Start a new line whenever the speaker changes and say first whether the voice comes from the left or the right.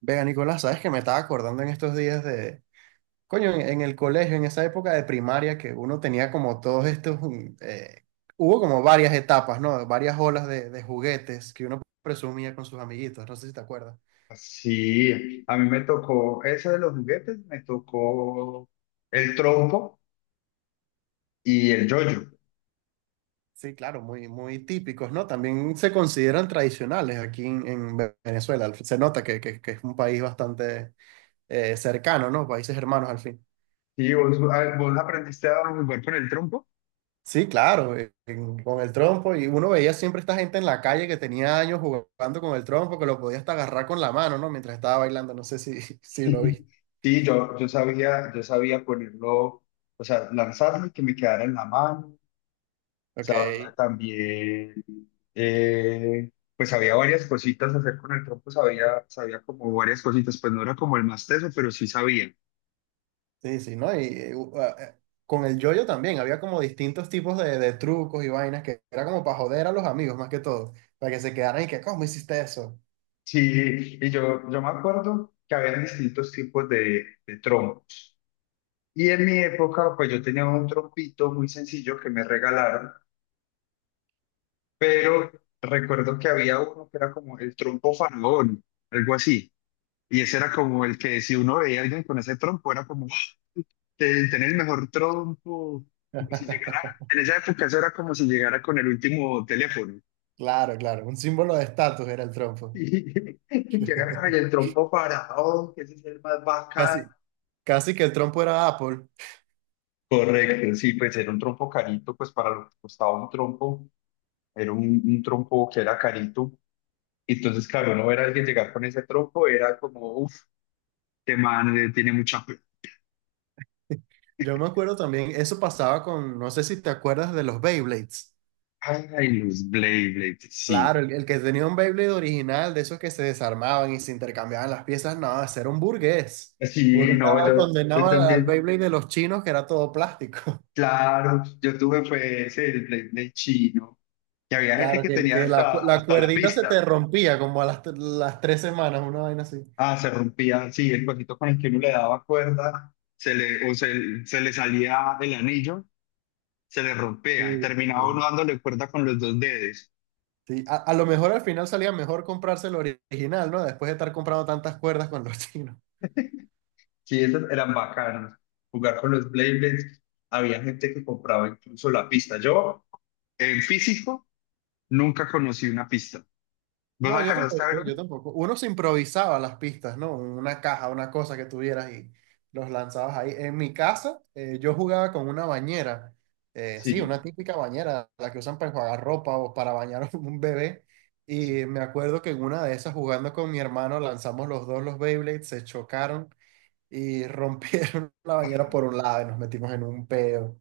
right: Vega, Nicolás, sabes que me estaba acordando en estos días de, en el colegio, en esa época de primaria que uno tenía como todos estos, hubo como varias etapas, ¿no? Varias olas de juguetes que uno presumía con sus amiguitos, no sé si te acuerdas.
left: Sí, a mí me tocó, ese de los juguetes, me tocó el trompo y el yoyo.
right: Sí, claro, muy, muy típicos, ¿no? También se consideran tradicionales aquí en Venezuela. Se nota que es un país bastante cercano, ¿no? Países hermanos al fin.
left: Sí, vos, vos aprendiste a jugar con el trompo.
right: Sí, claro, con el trompo. Y uno veía siempre esta gente en la calle que tenía años jugando con el trompo, que lo podía hasta agarrar con la mano, ¿no? Mientras estaba bailando, no sé si, si lo viste.
left: Sí, yo sabía ponerlo, o sea, lanzarlo y que me quedara en la mano. Sabía
right: Ok.
left: también, eh, pues había varias cositas hacer con el trompo, sabía como varias cositas, pues no era como el más teso, pero sí sabía.
right: Sí, sí, ¿no? Y con el yoyo también, había como distintos tipos de trucos y vainas que era como para joder a los amigos más que todo, para que se quedaran y que, ¿cómo hiciste eso?
left: Sí, y yo me acuerdo que había distintos tipos de trompos. Y en mi época, pues yo tenía un trompito muy sencillo que me regalaron, pero recuerdo que había uno que era como el trompo faraón, algo así. Y ese era como el que si uno veía a alguien con ese trompo, era como tener el mejor trompo, como si llegara, en esa época eso era como si llegara con el último teléfono.
right: Claro, claro, un símbolo de estatus era el trompo.
left: Y que agarra, "Ay, el trompo faraón, que ese es el más bacán".
right: Casi, casi que el trompo era Apple.
left: Correcto, sí, pues era un trompo carito, pues para lo que costaba un trompo, era un trompo que era carito. Entonces, claro, no era alguien llegar con ese trompo, era como, uff, este man tiene mucha plata.
right: Yo me acuerdo también, eso pasaba con, no sé si te acuerdas de los Beyblades.
left: Ay, los Blade, Blade, sí.
right: Claro, el que tenía un Beyblade original, de esos que se desarmaban y se intercambiaban las piezas, no, ese era un burgués. Uno
left: Sí, no,
right: estaba
left: yo,
right: condenado
left: yo
right: al
left: también,
right: Beyblade de los chinos, que era todo plástico.
left: claro, yo tuve fue ese, el Blade Blade chino, que había gente
right: Claro,
left: que
right: que,
left: tenía
right: que la, cu-
left: hasta,
right: la
left: hasta la
right: cuerdita se te
left: pista.
right: rompía como a las tres semanas, una vaina así.
left: Ah, se rompía, sí, el cosito con el que uno le daba cuerda, se le salía el anillo, se le rompea y
right: Sí,
left: terminaba uno
right: sí.
left: dándole cuerda con los dos dedos.
right: Sí, a lo mejor al final salía mejor comprarse el original, ¿no? Después de estar comprando tantas cuerdas con los chinos.
left: Sí, esos eran bacanos. Jugar con los Beyblades, había gente que compraba incluso la pista. Yo, en físico, nunca conocí una pista. ¿Vos
right: No, yo
left: alcanzaste a ver
right: tampoco, yo
left: una?
right: tampoco. Uno se improvisaba las pistas, ¿no? Una caja, una cosa que tuvieras y los lanzabas ahí. En mi casa, yo jugaba con una bañera, sí, una
left: Sí,
right: típica bañera, la que usan para enjuagar ropa o para bañar a un bebé.
left: sí.
right: Y me acuerdo que en una de esas, jugando con mi hermano, lanzamos los dos los Beyblades, se chocaron y rompieron la bañera por un lado y nos metimos en un peo.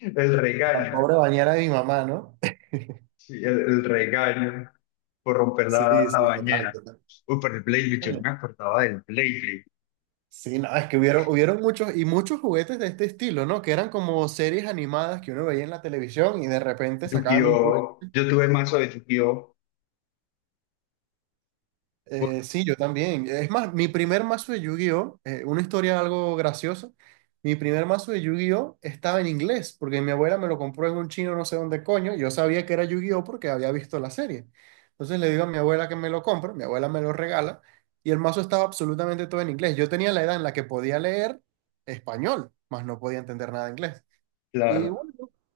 left: El
right: La
left: regaño,
right: pobre bañera de mi mamá, ¿no?
left: sí, el regaño por romper
right: Sí,
left: la
right: sí, total,
left: bañera.
right: total.
left: Uy, pero el Beyblade, yo no me acordaba del Beyblade.
right: Sí, nada es que hubieron, hubieron muchos y muchos juguetes de este estilo, ¿no? Que eran como series animadas que uno veía en la televisión y de repente sacaban un
left: ¡Yu-Gi-Oh!
right: juguete.
left: Yo tuve mazo de Yu-Gi-Oh.
right: Sí, yo también. Es más, mi primer mazo de Yu-Gi-Oh, una historia algo graciosa, mi primer mazo de Yu-Gi-Oh estaba en inglés porque mi abuela me lo compró en un chino no sé dónde coño. Y yo sabía que era Yu-Gi-Oh porque había visto la serie. Entonces le digo a mi abuela que me lo compre, mi abuela me lo regala y el mazo estaba absolutamente todo en inglés. Yo tenía la edad en la que podía leer español, mas no podía entender nada de inglés. Y
left: Claro,
right: bueno,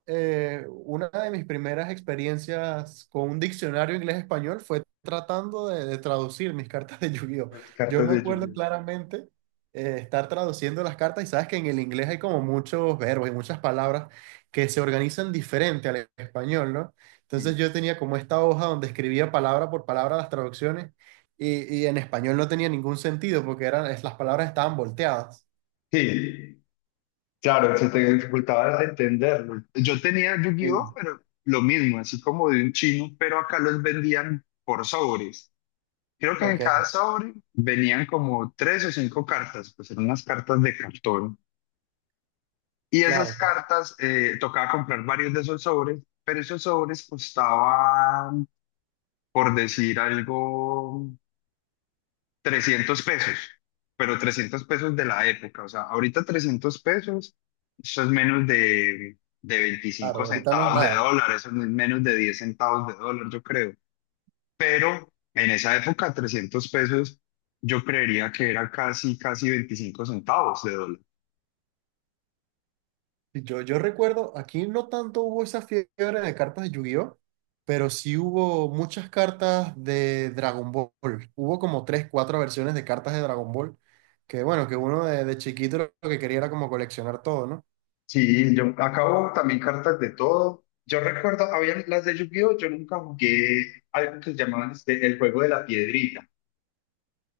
right: una de mis primeras experiencias con un diccionario inglés-español fue tratando de traducir mis cartas de Yu-Gi-Oh!
left: las
right: Yo
left: cartas
right: me
left: de
right: acuerdo
left: Yu-Gi-Oh.
right: claramente estar traduciendo las cartas y sabes que en el inglés hay como muchos verbos y muchas palabras que se organizan diferente al español, ¿no?
left: Sí.
right: Entonces yo tenía como esta hoja donde escribía palabra por palabra las traducciones y en español no tenía ningún sentido porque las palabras estaban volteadas.
left: Sí. Claro, se te dificultaba entenderlo. Yo tenía Yu-Gi-Oh,
right: Sí.
left: pero lo mismo, así como de un chino, pero acá los vendían por sobres. Creo que en cada
right: Ok,
left: sobre venían como tres o cinco cartas, pues eran unas cartas de cartón. Y esas
right: claro, claro,
left: cartas, tocaba comprar varios de esos sobres, pero esos sobres costaban, por decir algo, 300 pesos, pero 300 pesos de la época, o sea, ahorita 300 pesos, eso es menos de
right: claro,
left: 25
right: ahorita no es
left: centavos de
right: nada.
left: dólar, eso no es menos de 10 centavos de dólar, yo creo, pero en esa época 300 pesos, yo creería que era casi, casi 25 centavos de dólar.
right: Yo recuerdo, aquí no tanto hubo esa fiebre de cartas de Yu-Gi-Oh, pero sí hubo muchas cartas de Dragon Ball. Hubo como tres, cuatro versiones de cartas de Dragon Ball, que bueno, que uno de chiquito lo que quería era como coleccionar todo, ¿no?
left: Sí, yo acabo también cartas de todo. Yo recuerdo, había las de Yu-Gi-Oh, yo nunca jugué algo que llamaban este, el juego de la piedrita.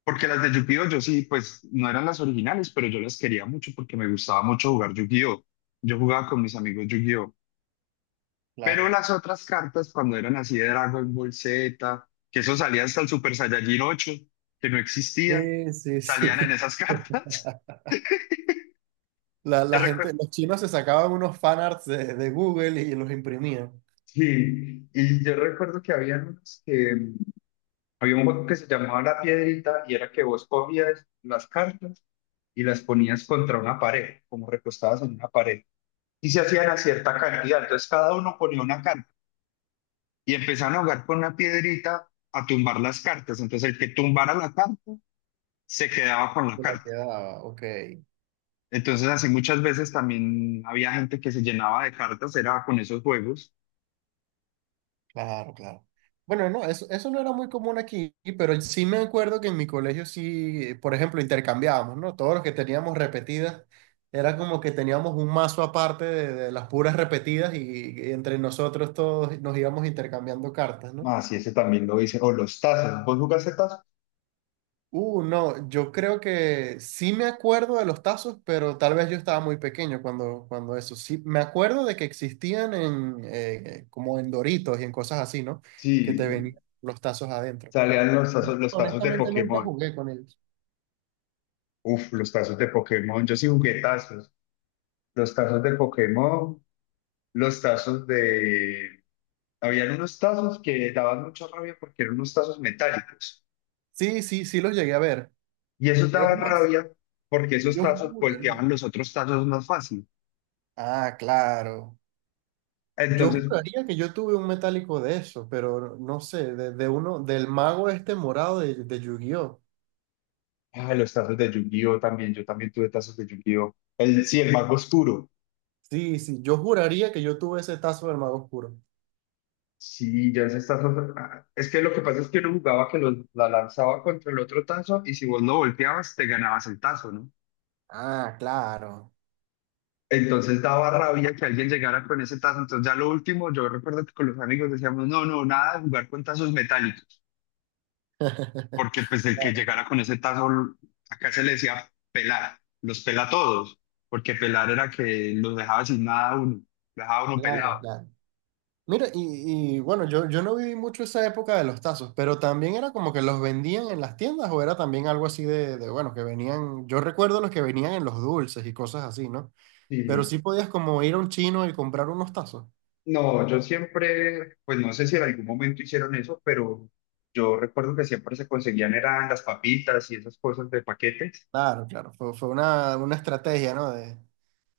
left: Porque las de Yu-Gi-Oh yo sí, pues no eran las originales, pero yo las quería mucho porque me gustaba mucho jugar Yu-Gi-Oh. Yo jugaba con mis amigos Yu-Gi-Oh. Pero
right: Claro.
left: las otras cartas, cuando eran así de Dragon Ball Z, que eso salía hasta el Super Saiyajin 8, que no existía,
right: Sí, sí, sí.
left: salían en esas cartas.
right: La,
left: Yo
right: la gente,
left: recuerdo,
right: los chinos se sacaban unos fanarts de Google y los imprimían.
left: sí, y yo recuerdo que había unos que, había un juego que se llamaba La Piedrita y era que vos cogías las cartas y las ponías contra una pared, como recostadas en una pared. Y se hacían a cierta cantidad. Entonces cada uno ponía una carta y empezaban a jugar con una piedrita a tumbar las cartas. Entonces el que tumbara la carta se quedaba con la
right: Se la
left: carta.
right: quedaba, ok.
left: Entonces así muchas veces también había gente que se llenaba de cartas, era con esos juegos.
right: Claro, claro. Bueno, no, eso no era muy común aquí, pero sí me acuerdo que en mi colegio sí, por ejemplo, intercambiábamos, ¿no? Todos los que teníamos repetidas, era como que teníamos un mazo aparte de las puras repetidas y entre nosotros todos nos íbamos intercambiando cartas, ¿no?
left: Ah, sí, ese también lo hice. O los tazos. ¿Vos jugaste tazos?
right: No, yo creo que sí me acuerdo de los tazos, pero tal vez yo estaba muy pequeño cuando, cuando eso. Sí, me acuerdo de que existían en, como en Doritos y en cosas así, ¿no? Que
left: Sí,
right: te venían los tazos adentro.
left: salían los tazos de
right: Honestamente nunca
left: Pokémon.
right: jugué con ellos.
left: Uf, los tazos de Pokémon. Yo sí jugué tazos. Los tazos de Pokémon, los tazos de, habían unos tazos que daban mucha rabia porque eran unos tazos metálicos.
right: Sí, sí, sí los llegué a ver.
left: Y esos
right: Es
left: daban
right: más,
left: rabia porque esos
right: yo
left: tazos
right: juraría.
left: golpeaban los otros tazos más fácil.
right: Ah, claro. Yo
left: Entonces,
right: juraría que yo tuve un metálico de eso, pero no sé, de uno, del mago este morado de Yu-Gi-Oh!
left: ah, los tazos de Yu-Gi-Oh también, yo también tuve tazos de Yu-Gi-Oh. Sí, el mago oscuro.
right: Sí, sí, yo juraría que yo tuve ese tazo del mago oscuro.
left: Sí, ya esos tazos. Ah, es que lo que pasa es que uno jugaba que la lanzaba contra el otro tazo y si vos no volteabas, te ganabas el tazo, ¿no?
right: Ah, claro.
left: Entonces daba rabia que alguien llegara con ese tazo. Entonces, ya lo último, yo recuerdo que con los amigos decíamos, no, no, nada de jugar con tazos metálicos. Porque pues el que
right: Claro,
left: llegara con ese tazo, acá se le decía pelar, los pela a todos, porque pelar era que los dejaba sin nada a uno, lo dejaba a uno
right: claro,
left: pelado.
right: claro. Mira, y bueno, yo no viví mucho esa época de los tazos, pero también era como que los vendían en las tiendas o era también algo así bueno, que venían, yo recuerdo los que venían en los dulces y cosas así, ¿no? Pero
left: Sí.
right: sí podías como ir a un chino y comprar unos tazos.
left: No, yo siempre, pues no sé si en algún momento hicieron eso, pero yo recuerdo que siempre se conseguían eran las papitas y esas cosas de paquetes.
right: Claro, claro, fue, fue una estrategia, ¿no?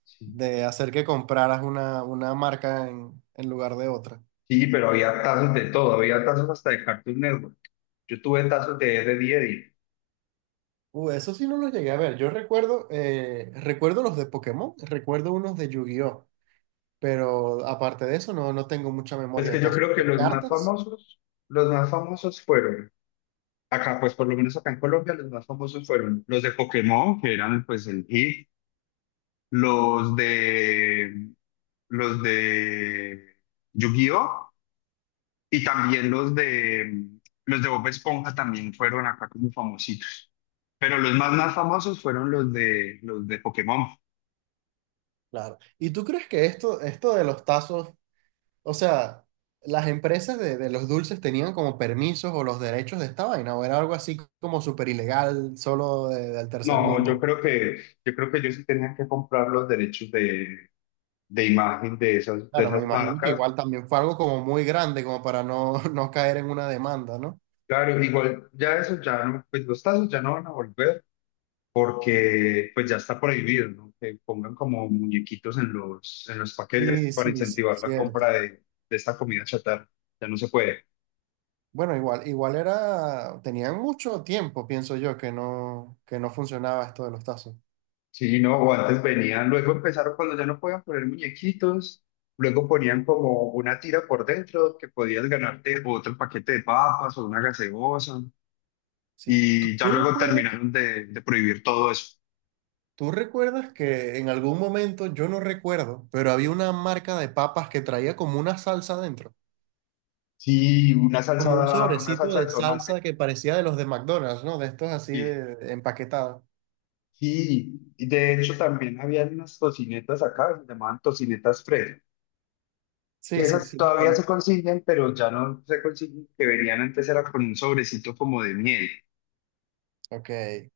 left: Sí.
right: De hacer que compraras una marca en lugar de otra.
left: Sí, pero había tazos de todo, había tazos hasta de Cartoon Network. Yo tuve tazos de Ed, Eddy Eddy.
right: Eso sí no los llegué a ver. Yo recuerdo, recuerdo los de Pokémon, recuerdo unos de Yu-Gi-Oh! Pero aparte de eso, no, no tengo mucha
left: Es
right: memoria de
left: que yo
right: tazos.
left: creo que
right: ¿De cartas?
left: los más famosos fueron... Acá, pues por lo menos acá en Colombia, los más famosos fueron los de Pokémon, que eran pues el hit, los de los de Yu-Gi-Oh y también los de Bob Esponja también fueron acá como famositos. Pero los más más famosos fueron los de Pokémon.
right: Claro. ¿Y tú crees que esto de los tazos, o sea, las empresas de los dulces tenían como permisos o los derechos de esta vaina, o era algo así como súper ilegal, solo del tercer
left: No, yo
right: mundo?
left: creo que yo sí tenía que comprar los derechos de imagen de esas
right: Claro, me imagino que
left: marcas.
right: igual también fue algo como muy grande, como para no, no caer en una demanda, ¿no?
left: Claro, igual ya eso ya no, pues los tazos ya no van a volver porque pues ya está prohibido, ¿no? Que pongan como muñequitos en los
right: Sí,
left: paquetes para
right: sí, sí,
left: incentivar la
right: cierto.
left: compra de esta comida chatarra. Ya no se puede.
right: Bueno, igual, igual era, tenían mucho tiempo, pienso yo, que no funcionaba esto de los tazos.
left: Sí, no, o antes venían, luego empezaron cuando ya no podían poner muñequitos, luego ponían como una tira por dentro que podías ganarte otro paquete de papas o una gaseosa,
right: Sí. ¿Tú,
left: y ya
right: tú
left: luego
right: recuerdas?
left: terminaron de prohibir todo eso.
right: ¿Tú recuerdas que en algún momento, yo no recuerdo, pero había una marca de papas que traía como una salsa dentro?
left: Sí,
right: Como un
left: una
right: sobrecito
left: salsa
right: de
left: de tomate.
right: salsa que parecía de los de McDonald's, ¿no? De estos así
left: Y
right: de empaquetados.
left: Sí, y de hecho también habían unas tocinetas acá, se llamaban tocinetas Fred,
right: Sí,
left: que
right: sí,
left: esas
right: sí, los
left: todavía se
right: conozco.
left: consiguen, pero ya no se consiguen, que venían antes era con un sobrecito como de miel,
right: Ok.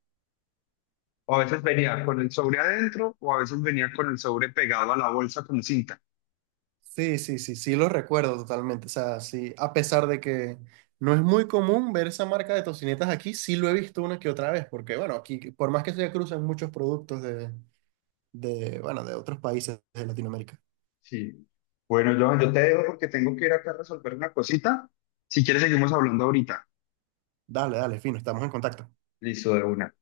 left: o a veces venía con el sobre adentro, o a veces venía con el sobre pegado a la bolsa con cinta.
right: Sí, sí, sí, sí, lo recuerdo totalmente. O sea, sí, a pesar de que no es muy común ver esa marca de tocinetas aquí, sí lo he visto una que otra vez, porque bueno, aquí, por más que se cruzan muchos productos bueno, de otros países de Latinoamérica.
left: Sí. Bueno, Johan, yo te dejo porque tengo que ir acá a resolver una cosita. Si quieres, seguimos hablando ahorita.
right: Dale, dale, fino, estamos en contacto.
left: Listo, de una.